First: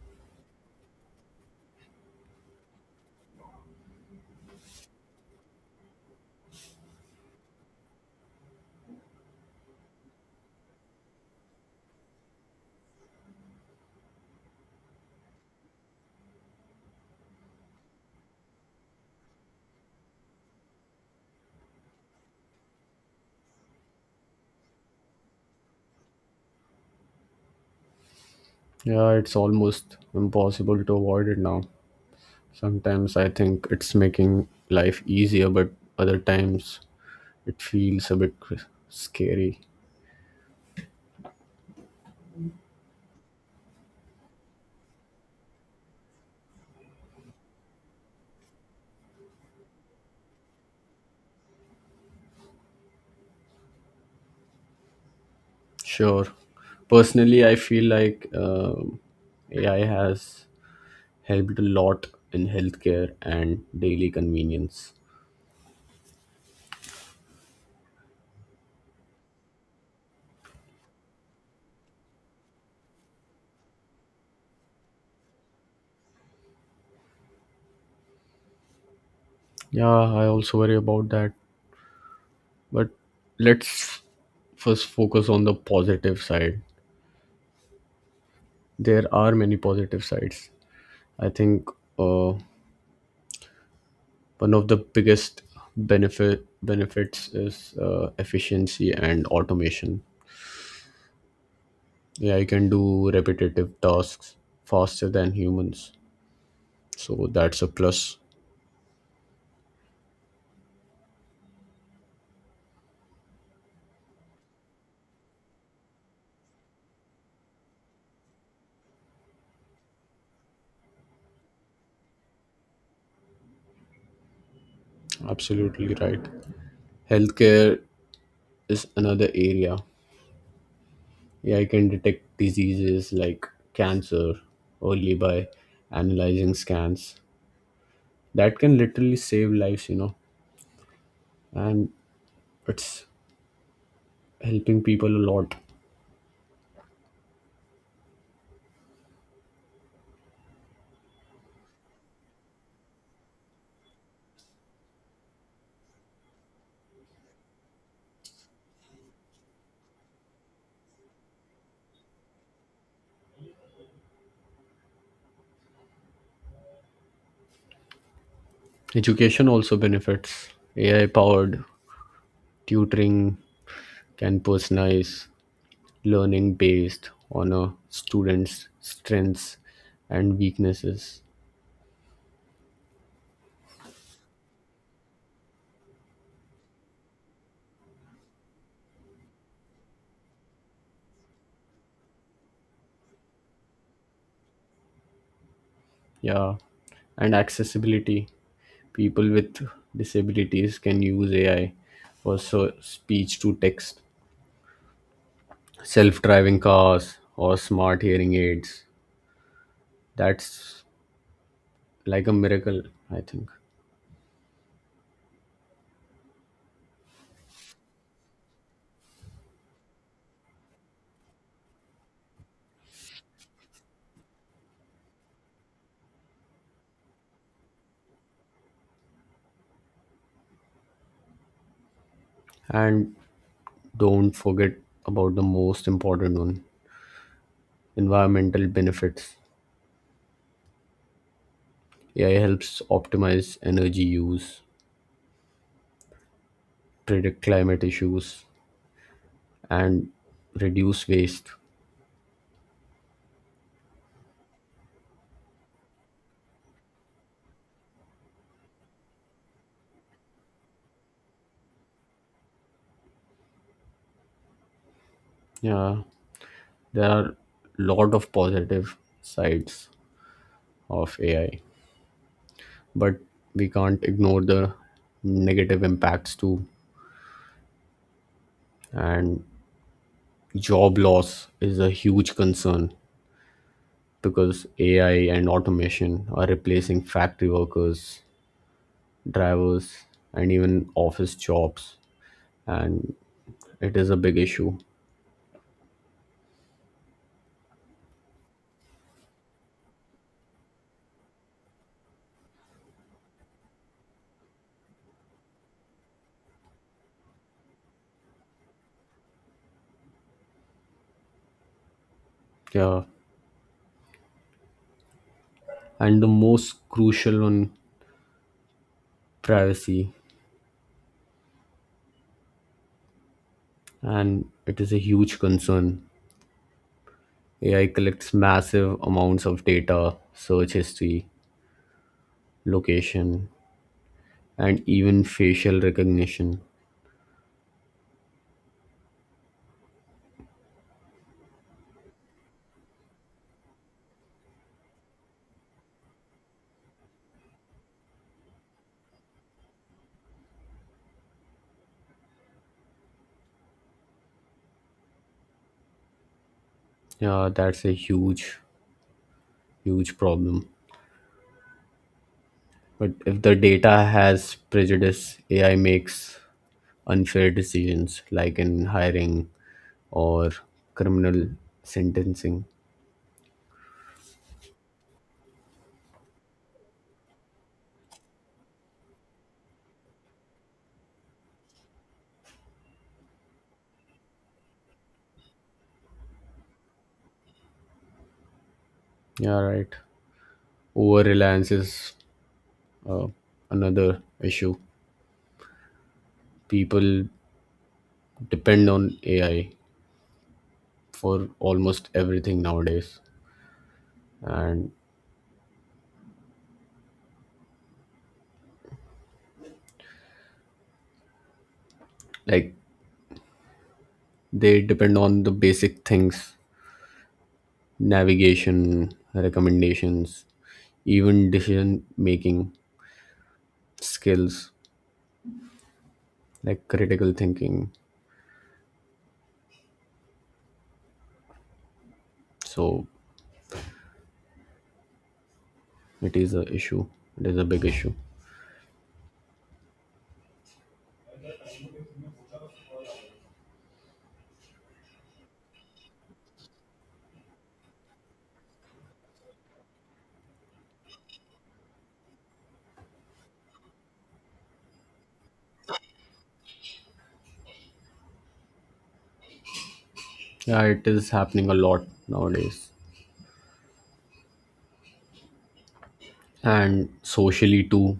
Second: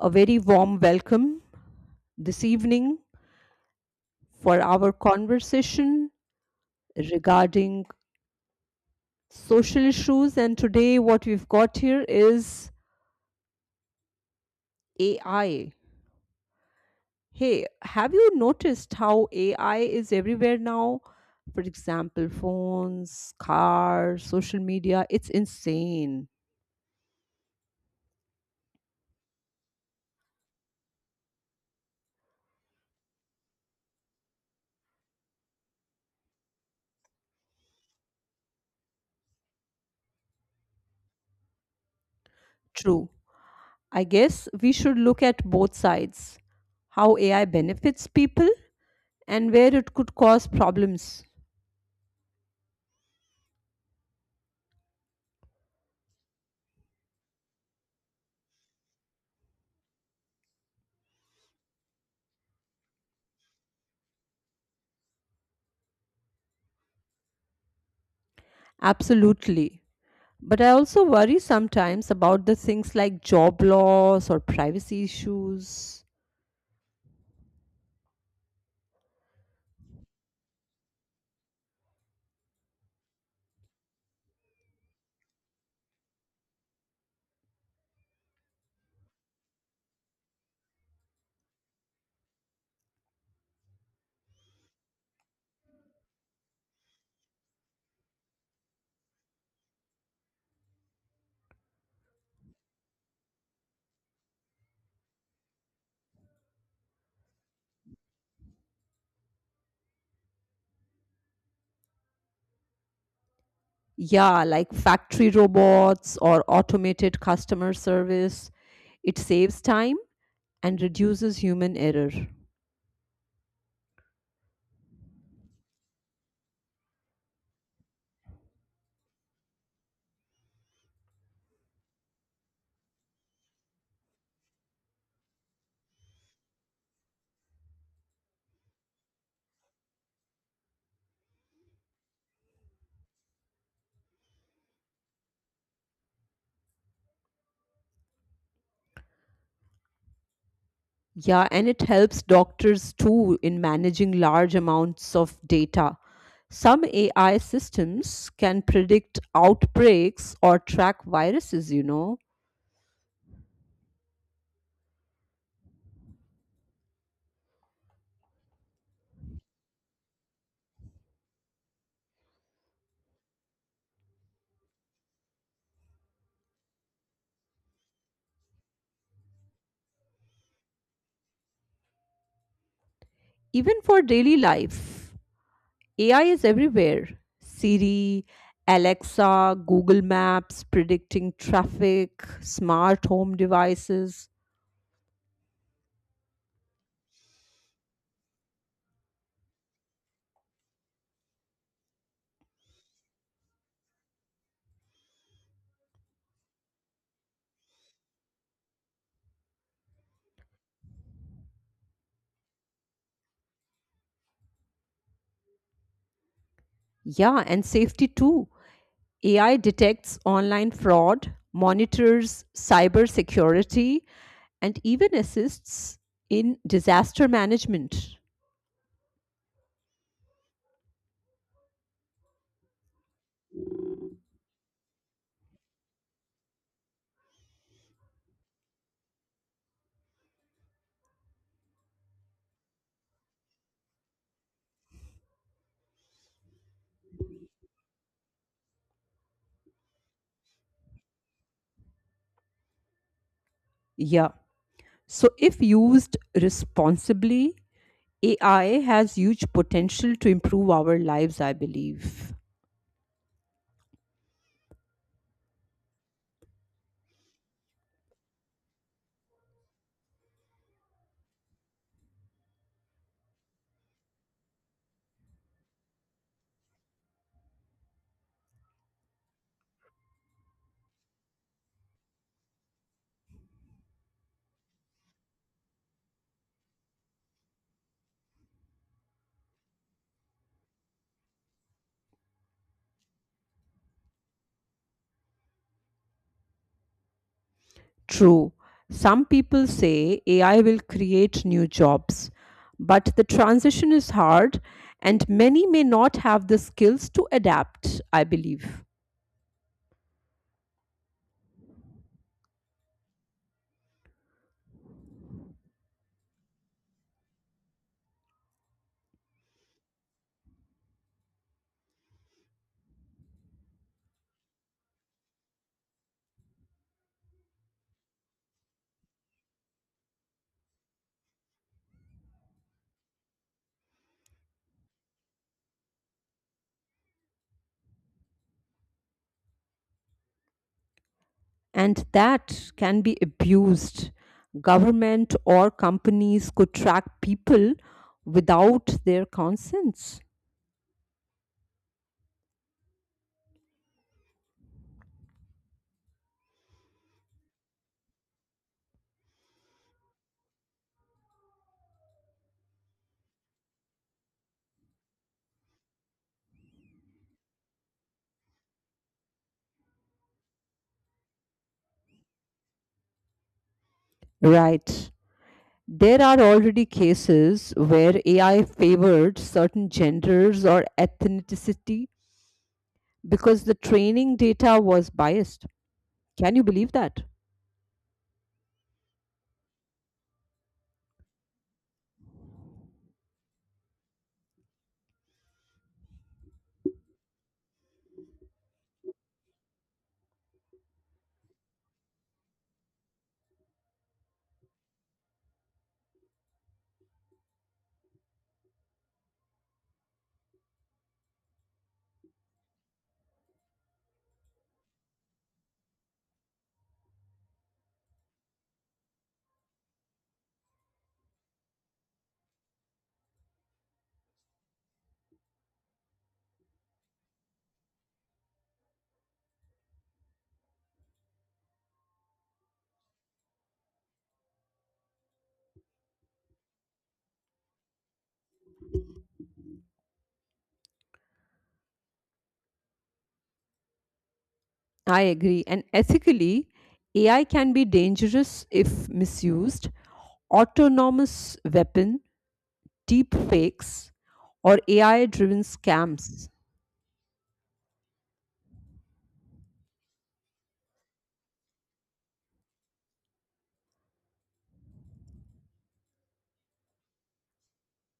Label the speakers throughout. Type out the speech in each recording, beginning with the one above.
Speaker 1: A very warm welcome this evening for our conversation regarding social issues. And today, what we've got here is AI. Hey, have you noticed how AI is everywhere now? For example, phones, cars, social media. It's insane.
Speaker 2: Yeah, it's almost impossible to avoid it now. Sometimes I think it's making life easier, but other times it feels a bit scary.
Speaker 1: True. I guess we should look at both sides, how AI benefits people and where it could cause problems.
Speaker 2: Sure. Personally, I feel like AI has helped a lot in healthcare and daily convenience.
Speaker 1: Absolutely. But I also worry sometimes about the things like job loss or privacy issues.
Speaker 2: Yeah, I also worry about that. But let's first focus on the positive side. There are many positive sides. I think uh, one of the biggest benefits is efficiency and automation. AI can do repetitive tasks faster than humans, so that's a plus.
Speaker 1: Yeah, like factory robots or automated customer service. It saves time and reduces human error.
Speaker 2: Absolutely right. Healthcare is another area. AI can detect diseases like cancer early by analyzing scans. That can literally save lives, and it's helping people a lot.
Speaker 1: Yeah, and it helps doctors too in managing large amounts of data. Some AI systems can predict outbreaks or track viruses,
Speaker 2: Education also benefits AI powered tutoring can personalize learning based on a student's strengths and weaknesses.
Speaker 1: even for daily life. AI is everywhere: Siri, Alexa, Google Maps, predicting traffic, smart home devices.
Speaker 2: Yeah, and accessibility. People with disabilities can use AI for speech to text, self driving cars, or smart hearing aids. That's like a miracle, I think.
Speaker 1: Yeah, and safety too. AI detects online fraud, monitors cyber security, and even assists in disaster management.
Speaker 2: And don't forget about the most important one, environmental benefits. AI helps optimize energy use, predict climate issues, and reduce waste.
Speaker 1: Yeah. So, if used responsibly, AI has huge potential to improve our lives, I believe.
Speaker 2: Yeah, there are lot of positive sides of AI, but we can't ignore the negative impacts too. And job loss is a huge concern because AI and automation are replacing factory workers, drivers, and even office jobs, and it is a big issue.
Speaker 1: True. Some people say AI will create new jobs, but the transition is hard and many may not have the skills to adapt, I believe.
Speaker 2: Yeah, and the most crucial on privacy, and it is a huge concern. AI collects massive amounts of data, search history, location, and even facial recognition.
Speaker 1: And that can be abused. Government or companies could track people without their consents.
Speaker 2: Yeah, that's a huge problem. But if the data has prejudice, AI makes unfair decisions like in hiring or criminal sentencing.
Speaker 1: Right. There are already cases where AI favored certain genders or ethnicity because the training data was biased. Can you believe that?
Speaker 2: Yeah, right. Over reliance is uh, another issue. People depend on AI for almost everything nowadays. And like, they depend on the basic things, navigation, recommendations, even decision making skills, like critical thinking. So it is a issue. It is a big issue.
Speaker 1: I agree. And ethically, AI can be dangerous if misused. Autonomous weapon, deep fakes, or AI driven scams.
Speaker 2: Yeah, it is happening a lot nowadays. And socially too,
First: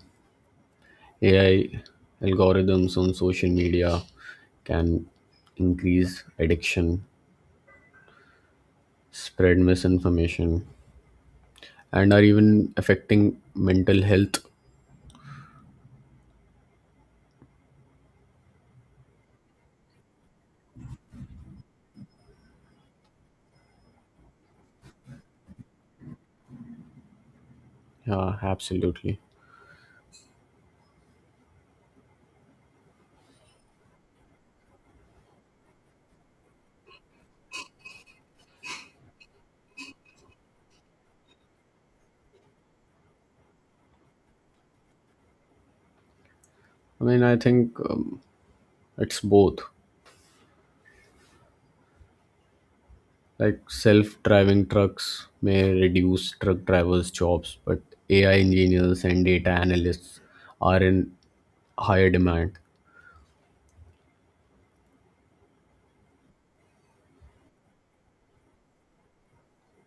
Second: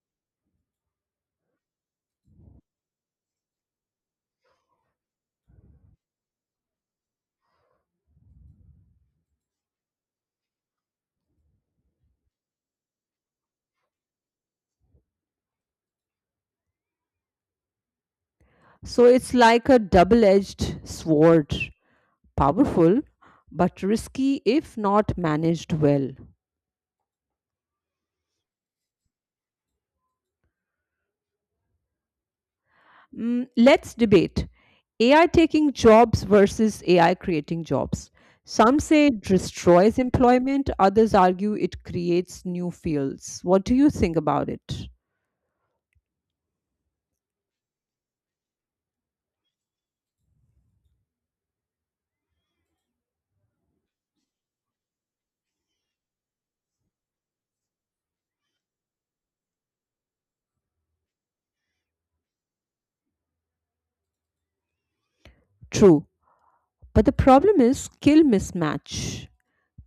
Speaker 2: AI algorithms on social media can increase addiction, spread misinformation, and are even affecting mental health.
Speaker 1: So it's like a double edged sword. Powerful, but risky if not managed well.
Speaker 2: Yeah, absolutely.
Speaker 1: Mm, let's debate AI taking jobs versus AI creating jobs. Some say it destroys employment, others argue it creates new fields. What do you think about it?
Speaker 2: I think it's both. Like self-driving trucks may reduce truck drivers jobs, but AI engineers and data analysts are in higher demand.
Speaker 1: True, but the problem is skill mismatch.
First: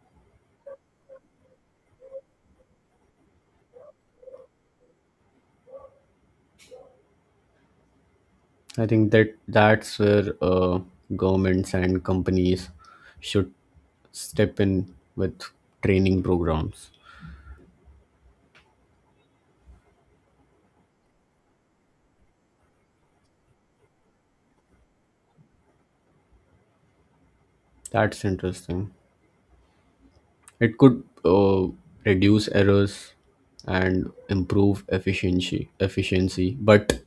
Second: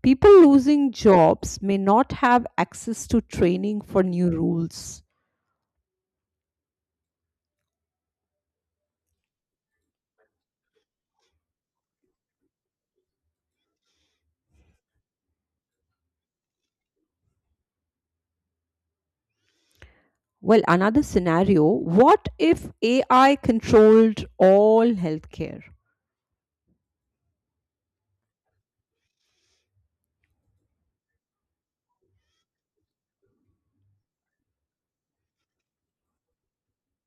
Speaker 1: People losing jobs may not have access to training for new rules.
Speaker 2: I think that's where governments and companies should step in with training programs.
Speaker 1: Well, another scenario: what if AI controlled all healthcare?
Speaker 2: That's interesting. It could reduce errors and improve efficiency, but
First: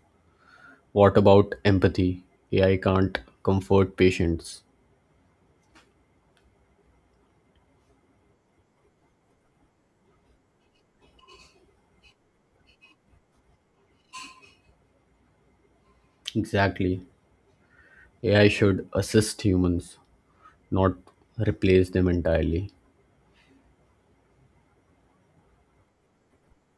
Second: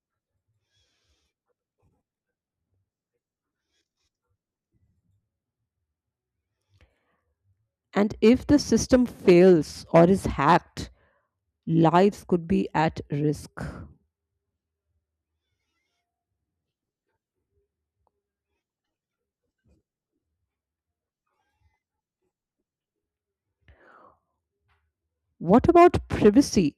Speaker 2: what about empathy? AI can't comfort patients.
Speaker 1: And if the system fails or is hacked, lives could be at risk.
Speaker 2: Exactly. AI should assist humans, not replace them entirely.
Speaker 1: What about privacy?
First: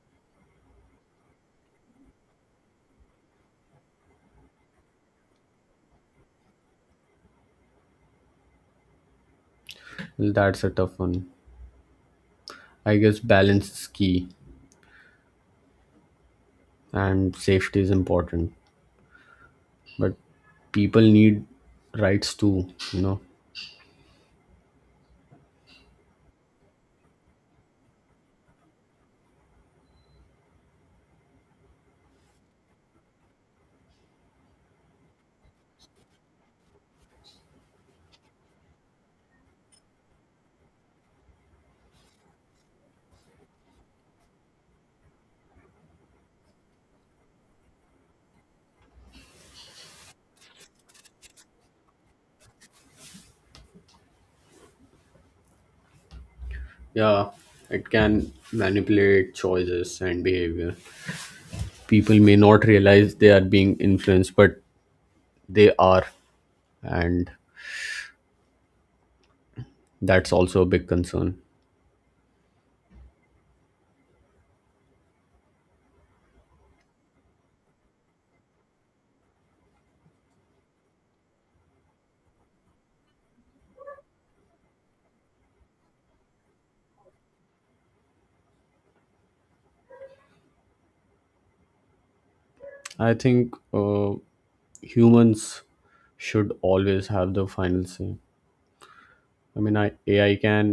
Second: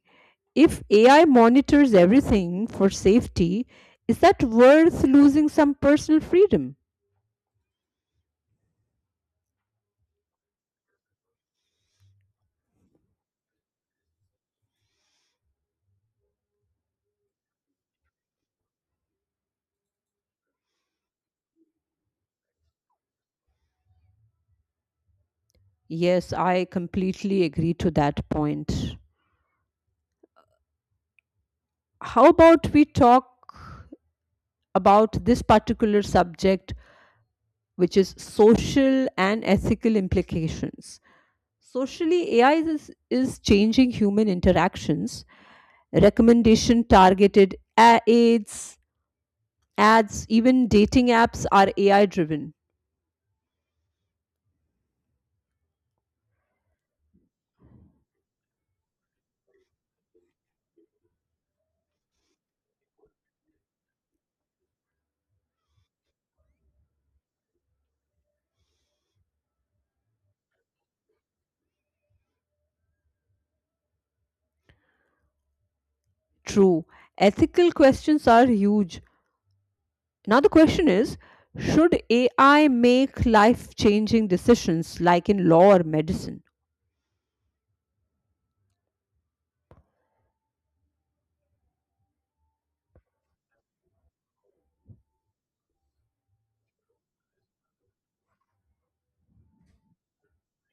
Speaker 1: If AI monitors everything for safety, is that worth losing some personal freedom?
Speaker 2: Well, that's a tough one. I guess balance is key, and safety is important. But people need rights too, you know?
Speaker 1: Yes, I completely agree to that point. How about we talk about this particular subject, which is social and ethical implications? Socially, AI is changing human interactions, recommendation targeted aids, Ads, even dating apps are AI driven.
Speaker 2: Yeah, it can manipulate choices and behavior. People may not realize they are being influenced, but they are, and that's also a big concern.
Speaker 1: True. Ethical questions are huge. Now, the question is, should AI make life changing decisions like in law or medicine?
Speaker 2: I think humans should always have the final say. I mean, AI can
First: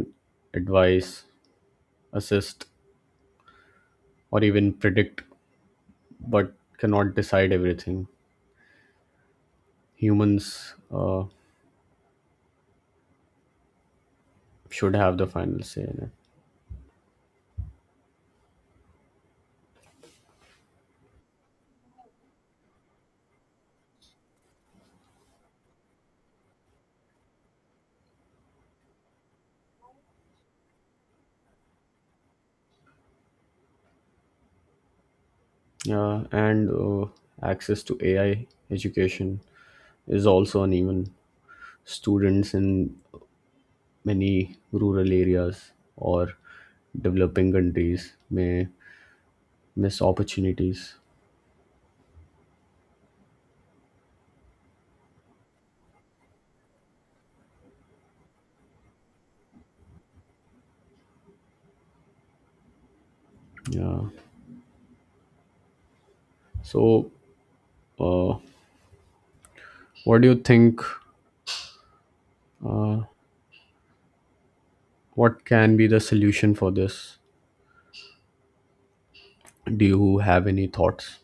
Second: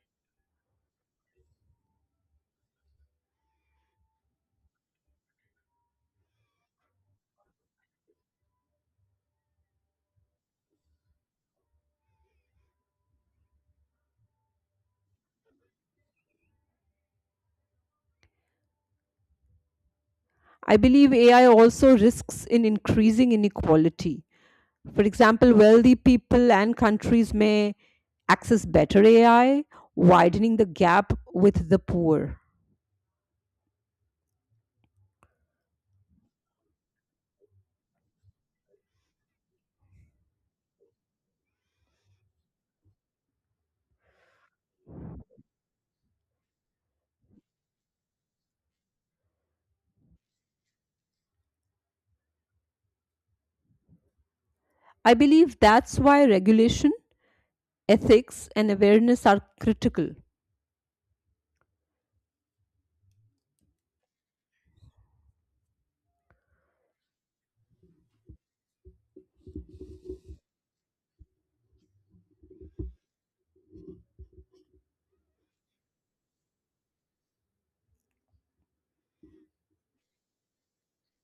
Speaker 2: advise, assist, or even predict, but cannot decide everything. Humans should have the final say in it.
Speaker 1: I believe AI also risks in increasing inequality. For example, wealthy people and countries may access better AI, widening the gap with the poor.
Speaker 2: Yeah, and access to AI education is also uneven. Students in many rural areas or developing countries may miss opportunities.
Speaker 1: I believe that's why regulation, ethics, and awareness are critical.
Speaker 2: Yeah. So, uh, what do you think? What can be the solution for this? Do you have any thoughts?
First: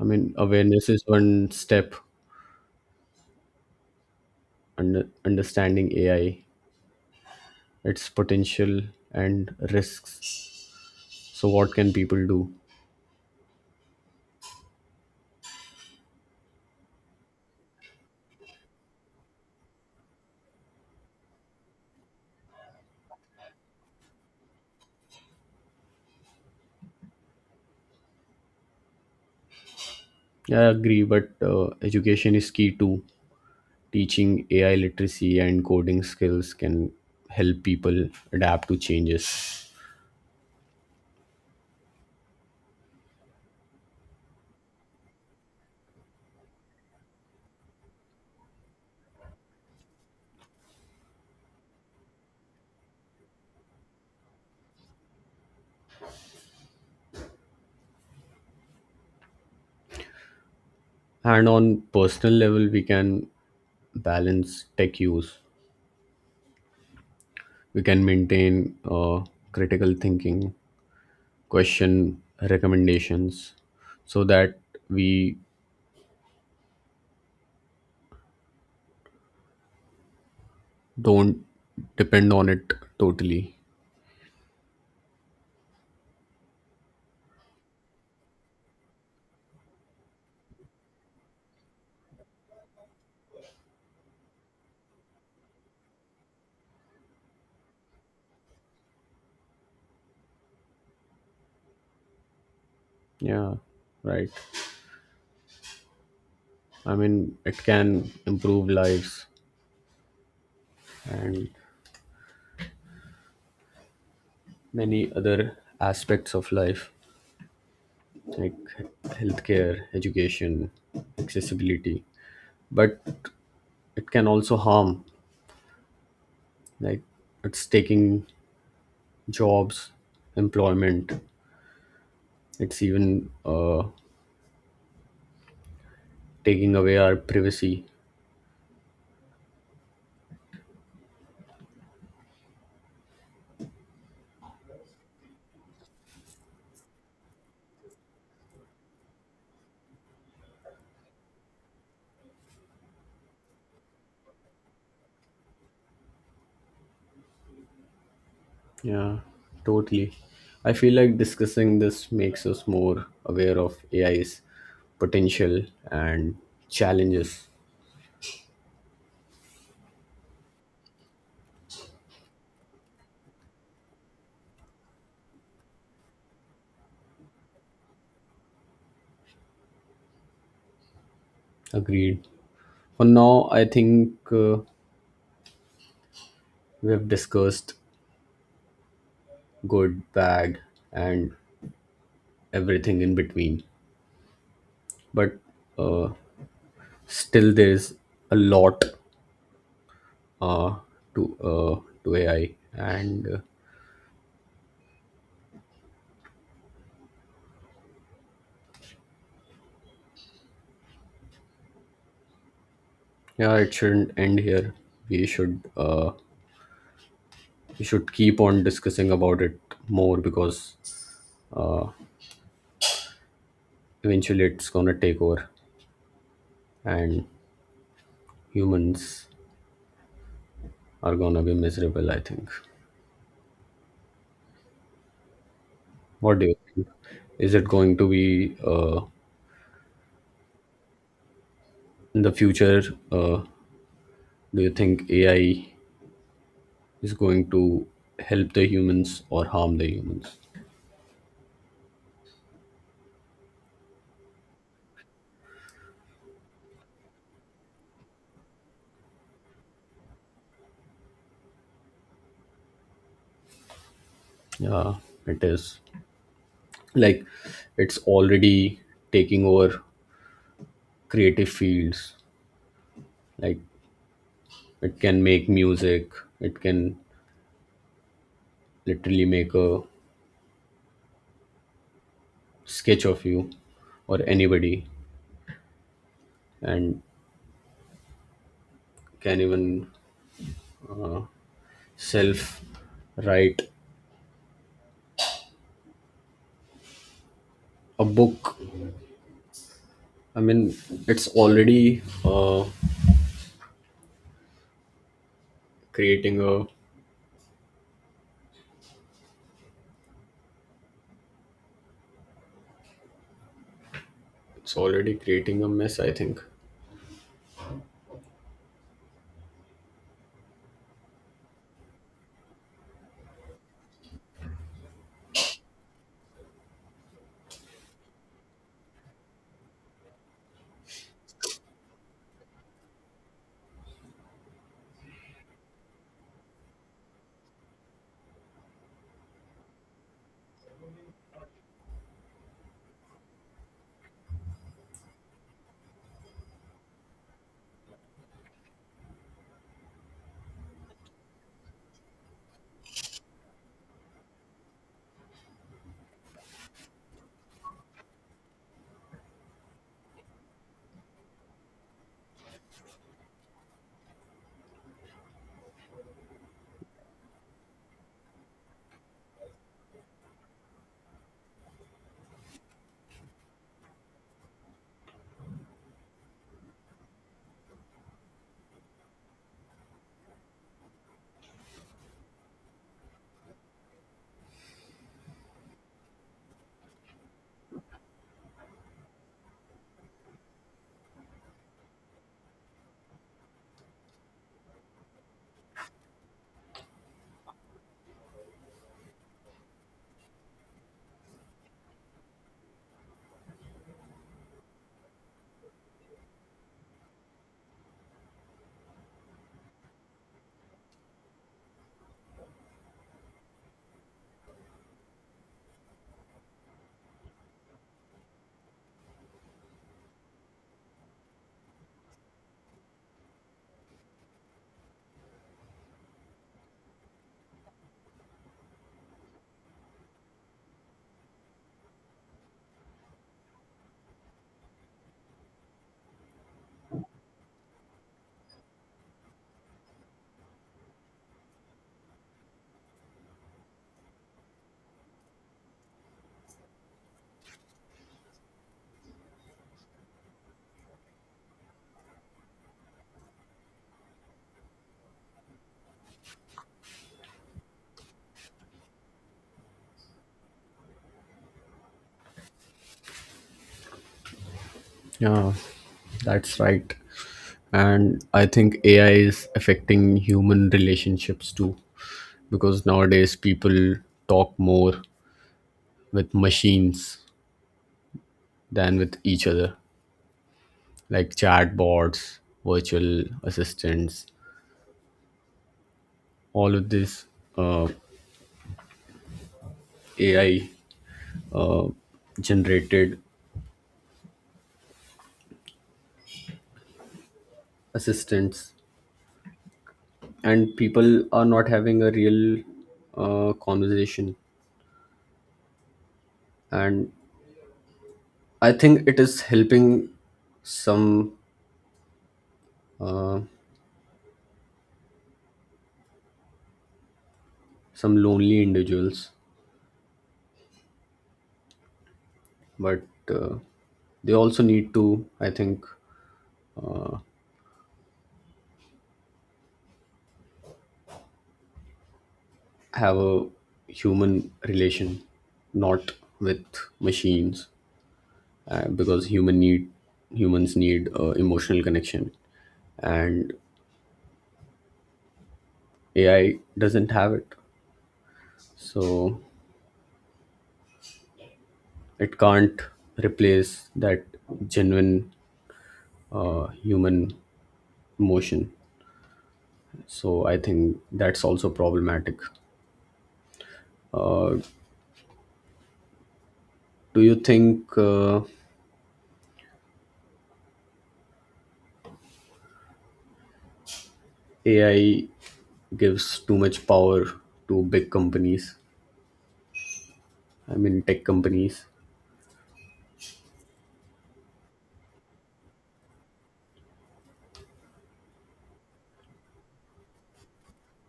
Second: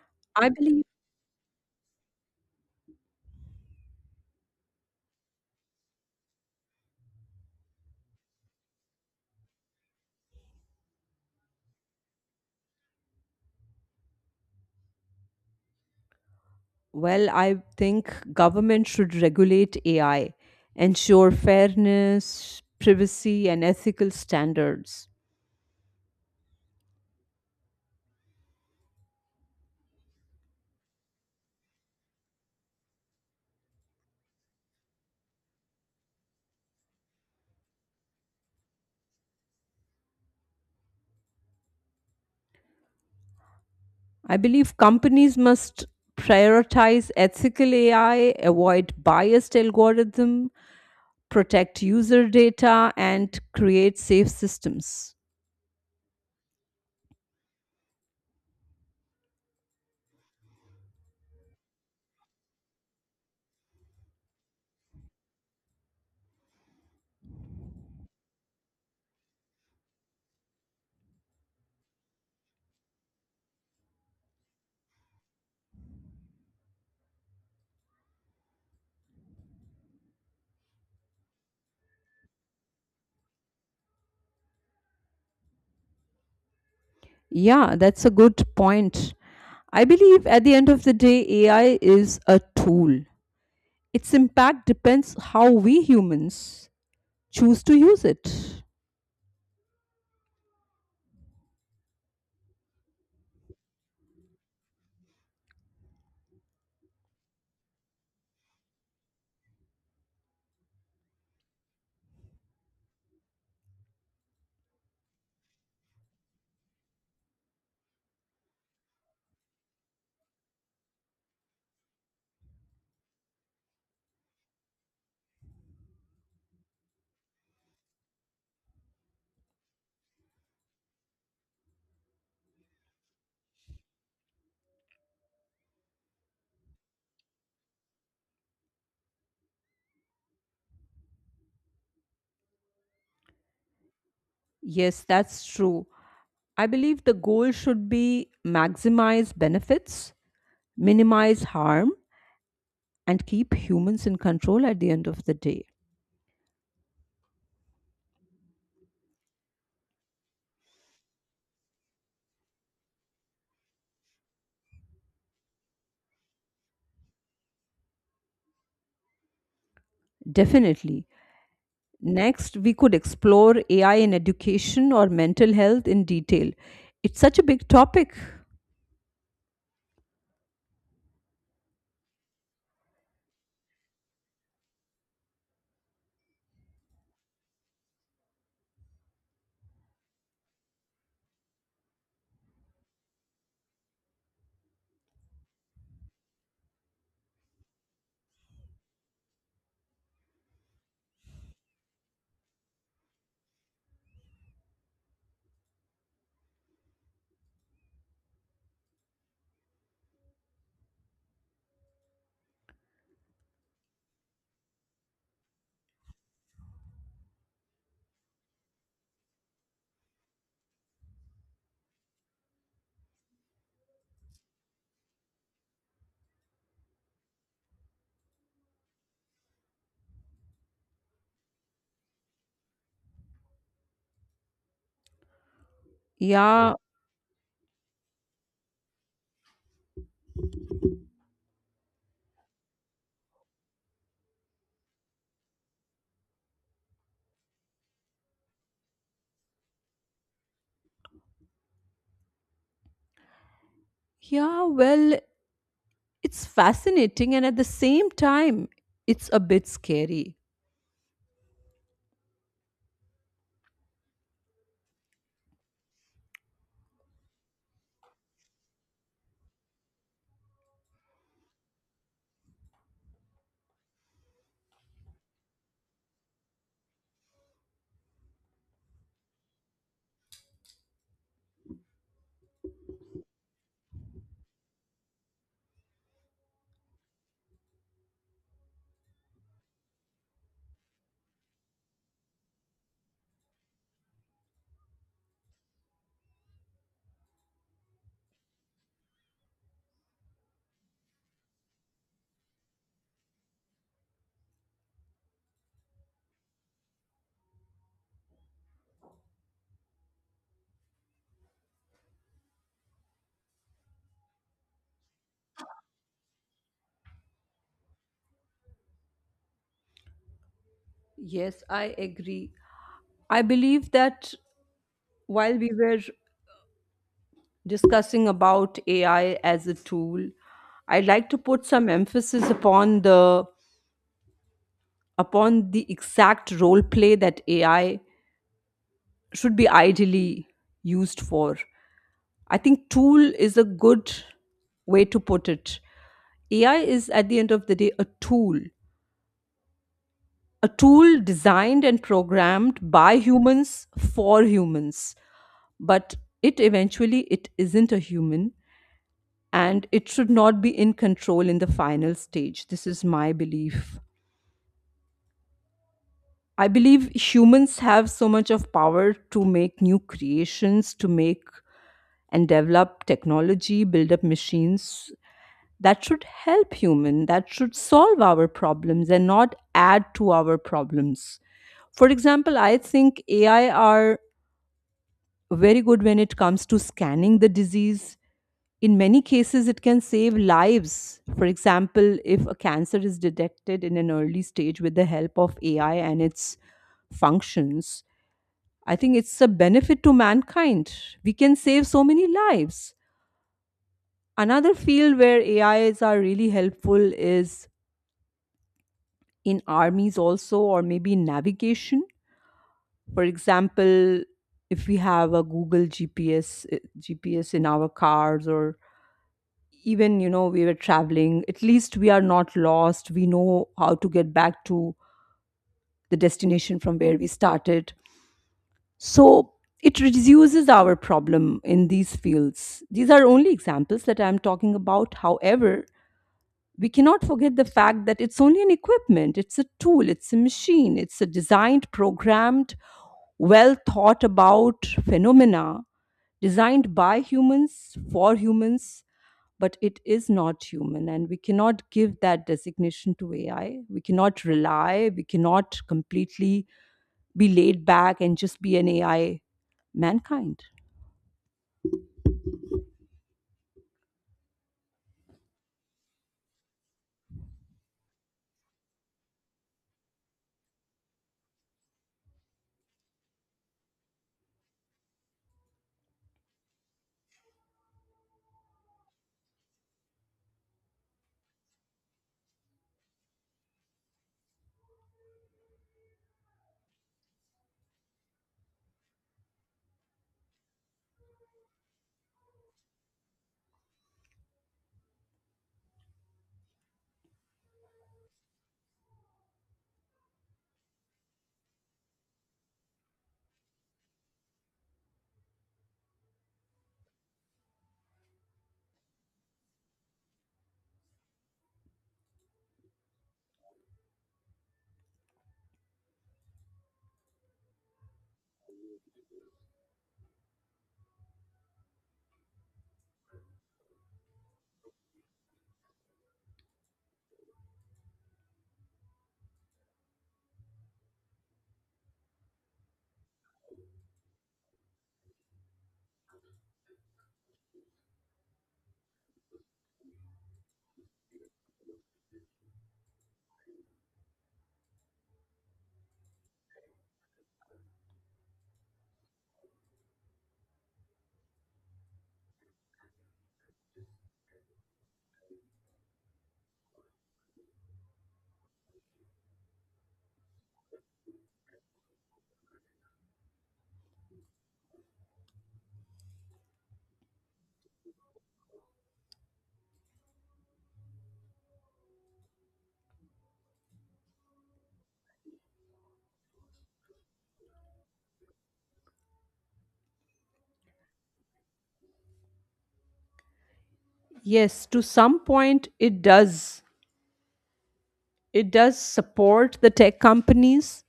Speaker 2: I mean,
Speaker 1: I believe.
Speaker 2: awareness is one step, and understanding AI, its potential and risks. So, what can people do?
Speaker 1: Well, I think government should regulate AI, ensure fairness, privacy, and ethical standards.
Speaker 2: Yeah, I agree, but education is key too. Teaching AI literacy and coding skills can help people adapt to changes.
Speaker 1: I believe companies must prioritize ethical AI, avoid biased algorithm, protect user data, and create safe systems.
Speaker 2: And on personal level, we can balance tech use. We can maintain critical thinking, question recommendations, so that we don't depend on it totally.
Speaker 1: Yeah, that's a good point. I believe at the end of the day, AI is a tool. Its impact depends how we humans choose to use it.
Speaker 2: Yeah, right. I mean, it can improve lives and many other aspects of life, like healthcare, education, accessibility, but it can also harm. Like, it's taking jobs, employment. It's even taking away our privacy.
Speaker 1: Yes, that's true. I believe the goal should be maximize benefits, minimize harm, and keep humans in control at the end of the day.
Speaker 2: Yeah, totally. I feel like discussing this makes us more aware of AI's potential and challenges.
Speaker 1: Definitely. Next, we could explore AI in education or mental health in detail. It's such a big topic.
Speaker 2: Agreed. For now, I think we have discussed good, bad, and everything in between, but uh, still there's a lot uh, to ai and yeah, it shouldn't end here. We should we should keep on discussing about it more, because eventually it's gonna take over, and humans are gonna be miserable, I think. What do you
Speaker 1: Yeah.
Speaker 2: think? Is it going to be in the future, uh, do you think ai is going to help the humans or harm the humans?
Speaker 1: Yeah, yeah, well, it's fascinating and, at the same time, it's a bit scary.
Speaker 2: Yeah, it is, like, it's already taking over creative fields. Like, it can make music, it can literally make a sketch of you or anybody, and can even uh, self write a book. I mean, it's already creating a it's already creating a mess, I think.
Speaker 1: Yes, I agree. I believe that while we were discussing about AI as a tool, I'd like to put some emphasis upon the exact role play that AI should be ideally used for. I think tool is a good way to put it. AI is, at the end of the day, a tool designed and programmed by humans for humans, but it eventually it isn't a human and it should not be in control in the final stage. This is my belief. I believe humans have so much of power to make new creations, to make and develop technology, build up machines that should help human, that should solve our problems and not add to our problems. For example, I think AI are very good when it comes to scanning the disease. In many cases, it can save lives. For example, if a cancer is detected in an early stage with the help of AI and its functions, I think it's a benefit to mankind. We can save so many lives. Another field where AIs are really helpful is in armies, also, or maybe in navigation. For example, if we have a Google GPS, GPS in our cars, or even, we were traveling, at least we are not lost. We know how to get back to the destination from where we started. So it reduces our problem in these fields. These are only examples that I'm talking about. However, we cannot forget the fact that it's only an equipment, it's a tool, it's a machine, it's a designed, programmed, well thought about phenomena designed by humans for humans, but it is not human, and we cannot give that designation to AI. We cannot completely be laid back and just be an AI mankind.
Speaker 2: Yeah, that's right. And I think AI is affecting human relationships too, because nowadays people talk more with machines than with each other, like chatbots, virtual assistants, all of these uh, AI uh, generated assistants. And people are not having a real conversation. And I think it is helping some some lonely individuals, but uh, they also need to, I think, have a human relation, not with machines, because humans need emotional connection, and AI doesn't have it, so it can't replace that genuine human emotion. So I think that's also problematic. Uh, do you think AI gives too much power to big companies? I mean, tech companies.
Speaker 1: Yes, to some point it does support the tech companies.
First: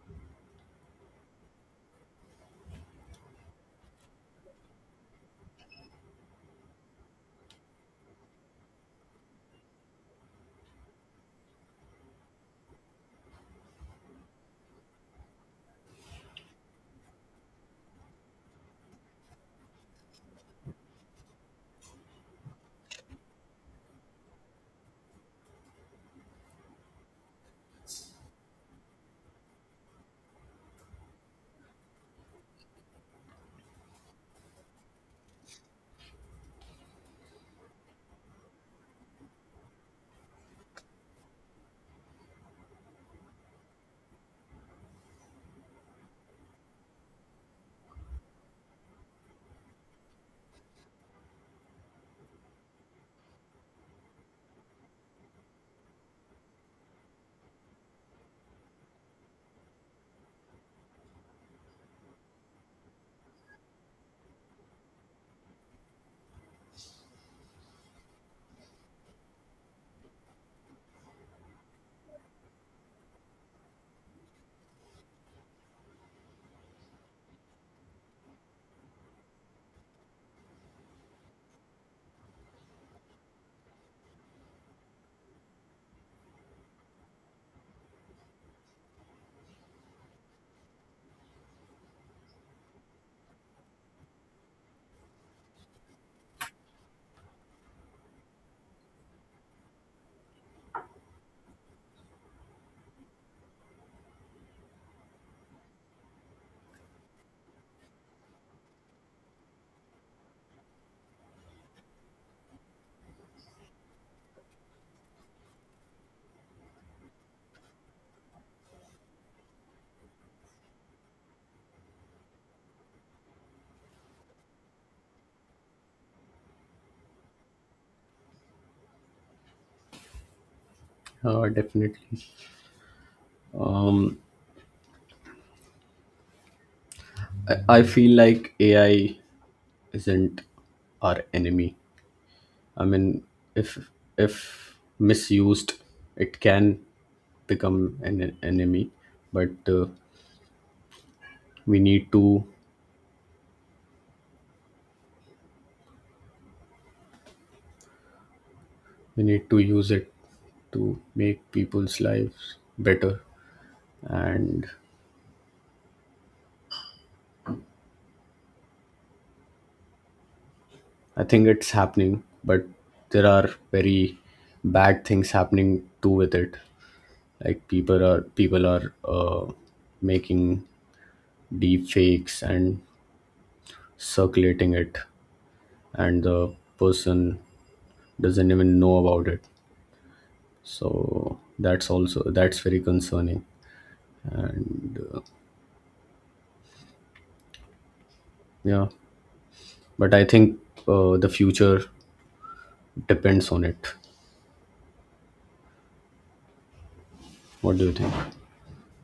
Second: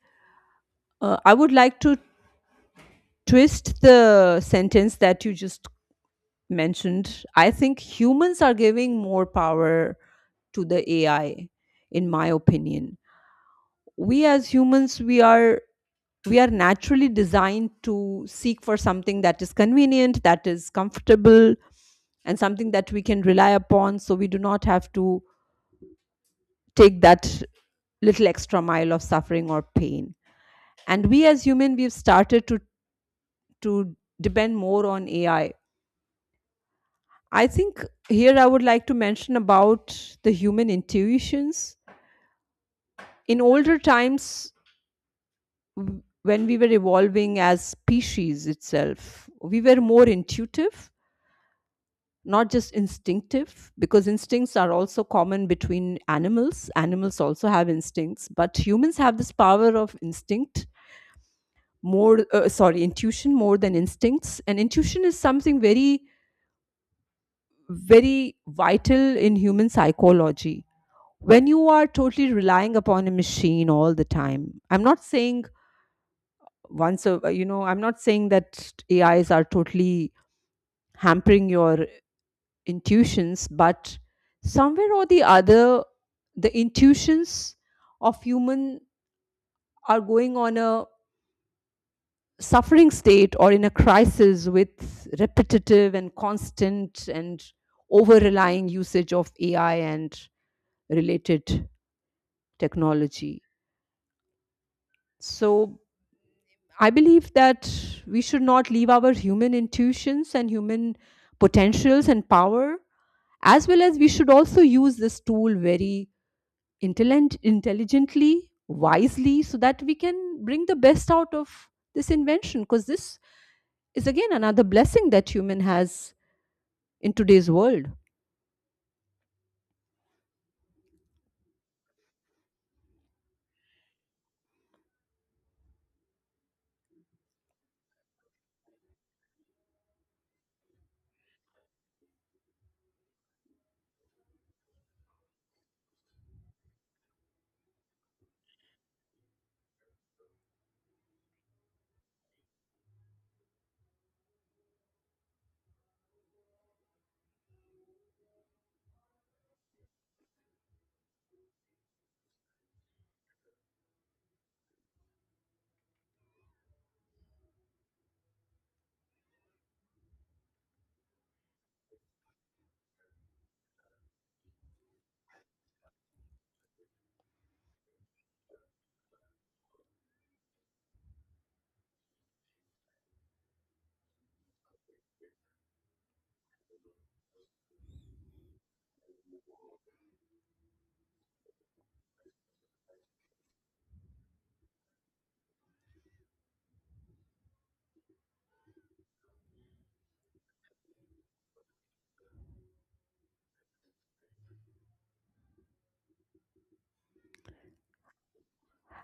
Speaker 1: I would like to twist the sentence that you just mentioned. I think humans are giving more power to the AI, in my opinion. We as humans, we are naturally designed to seek for something that is convenient, that is comfortable, and something that we can rely upon, so we do not have to take that little extra mile of suffering or pain. And we as human, we've started to depend more on AI. I think here I would like to mention about the human intuitions. In older times, when we were evolving as species itself, we were more intuitive, not just instinctive, because instincts are also common between animals. Animals also have instincts, but humans have this power of instinct, more sorry, intuition, more than instincts. And intuition is something very, very vital in human psychology. When you are totally relying upon a machine all the time, I'm not saying, once a you know I'm not saying that AIs are totally hampering your intuitions, but somewhere or the other, the intuitions of human are going on a suffering state or in a crisis with repetitive and constant and over relying usage of AI and related technology. So I believe that we should not leave our human intuitions and human potentials and power, as well as we should also use this tool very intelligently, wisely, so that we can bring the best out of this invention. Because this is, again, another blessing that human has in today's world.
Speaker 2: Definitely. Um, I feel like AI isn't our enemy. I mean, if misused, it can become an enemy. But we need to we need to use it to make people's lives better, and I think it's happening, but there are very bad things happening too with it. Like people are making deep fakes and circulating it, and the person doesn't even know about it. So that's also, that's very concerning. And yeah, but I think the future depends on it. What do you think?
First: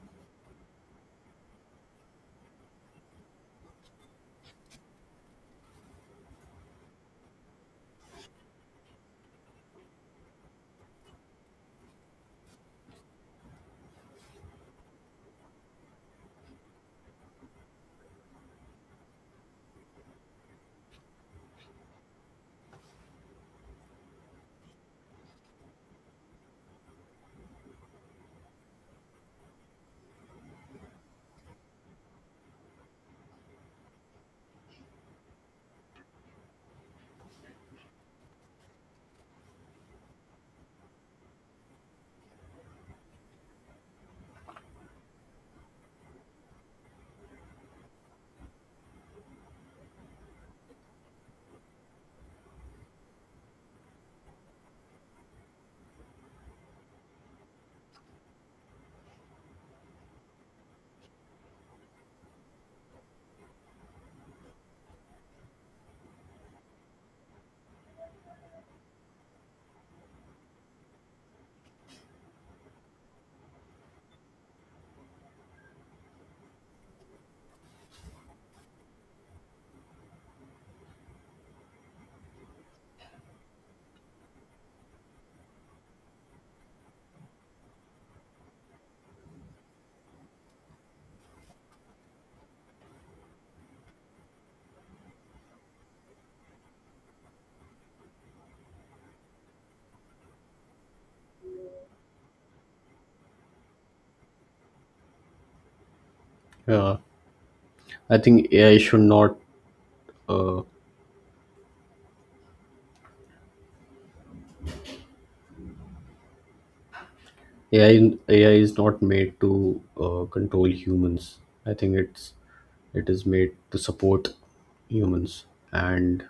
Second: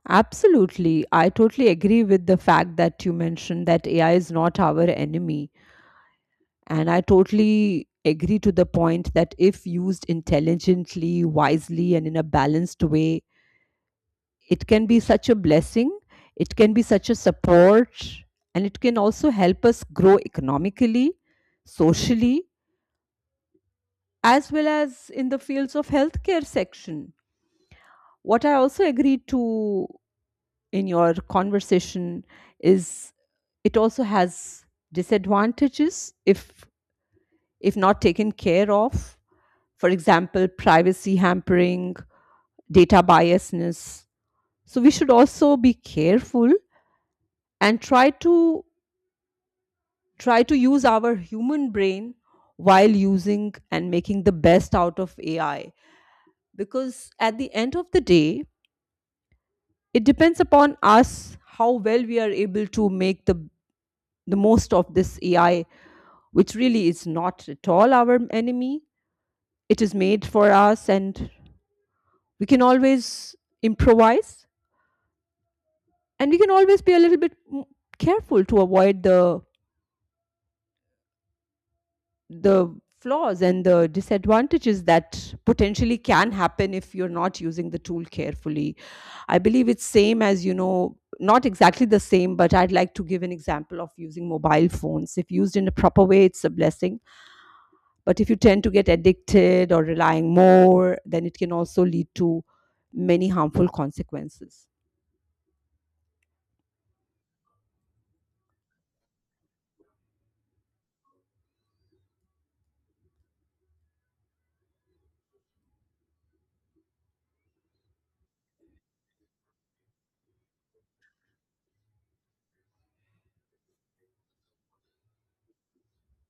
Speaker 1: Absolutely. I totally agree with the fact that you mentioned that AI is not our enemy. And I totally agree to the point that if used intelligently, wisely, and in a balanced way, it can be such a blessing, it can be such a support, and it can also help us grow economically, socially, as well as in the fields of healthcare section. What I also agreed to in your conversation is, it also has disadvantages if not taken care of. For example, privacy hampering, data biasness. So we should also be careful and try to use our human brain while using and making the best out of AI. Because at the end of the day, it depends upon us how well we are able to make the most of this AI, which really is not at all our enemy. It is made for us, and we can always improvise, and we can always be a little bit careful to avoid the flaws and the disadvantages that potentially can happen if you're not using the tool carefully. I believe it's same as, you know, not exactly the same, but I'd like to give an example of using mobile phones. If used in a proper way, it's a blessing, but if you tend to get addicted or relying more, then it can also lead to many harmful consequences.
Speaker 2: Yeah, I think AI should not uh, AI, in- AI is not made to control humans. I think it's it is made to support humans, and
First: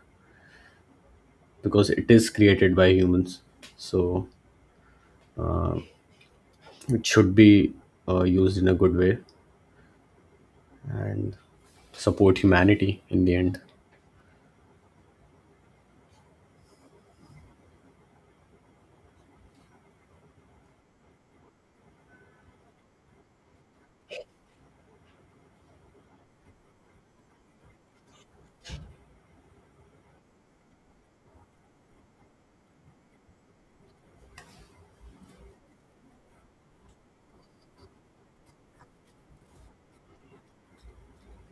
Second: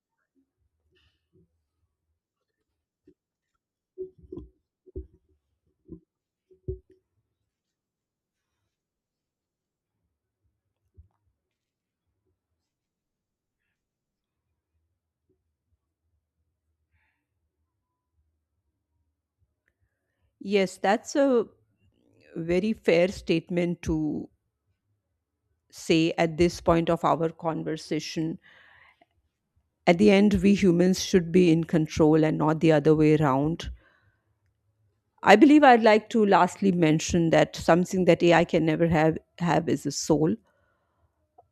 Speaker 2: because it is created by humans, so it should be used in a good way and support humanity in the end.
Speaker 1: Yes, that's a very fair statement to say at this point of our conversation. At the end, we humans should be in control and not the other way around. I believe I'd like to lastly mention that something that AI can never have is a soul.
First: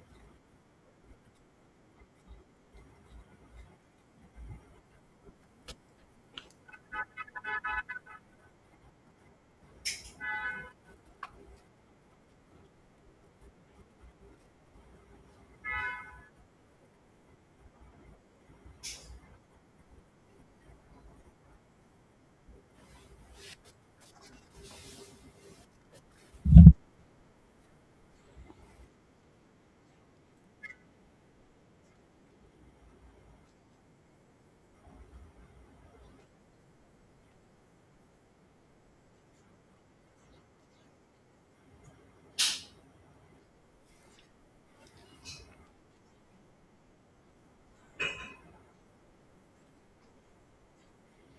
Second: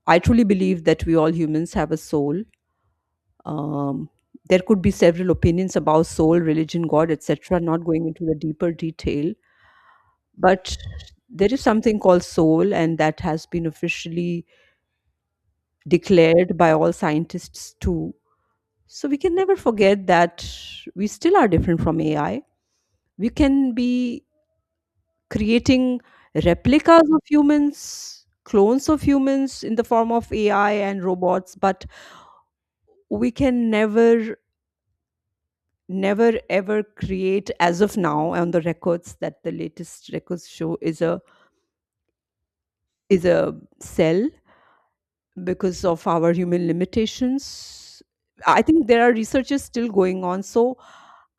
Speaker 1: I truly believe that we all humans have a soul. Um, there could be several opinions about soul, religion, God, etc., not going into the deeper detail. But there is something called soul, and that has been officially declared by all scientists too. So we can never forget that we still are different from AI. We can be creating replicas of humans, clones of humans in the form of AI and robots, but we can never, never ever create, as of now on the records that the latest records show, is a cell, because of our human limitations. I think there are researches still going on. So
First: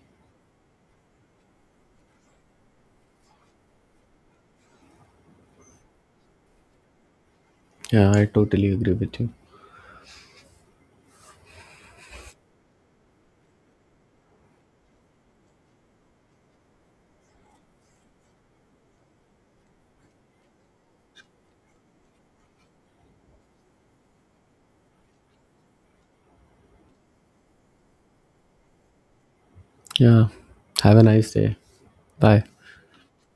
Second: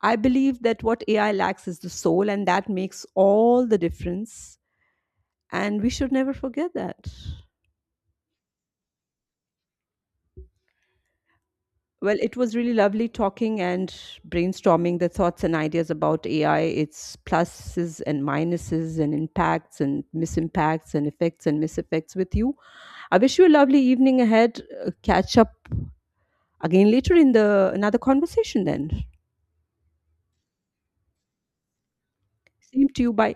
Speaker 1: I believe that what AI lacks is the soul, and that makes all the difference, and we should never forget that.
Speaker 2: Yeah, I totally agree with you.
Speaker 1: Well, it was really lovely talking and brainstorming the thoughts and ideas about AI, its pluses and minuses, and impacts and misimpacts, and effects and miseffects with you. I wish you a lovely evening ahead. Catch up again later in the another conversation. Then,
Speaker 2: Yeah, have a nice day. Bye.
Speaker 1: same to you. Bye.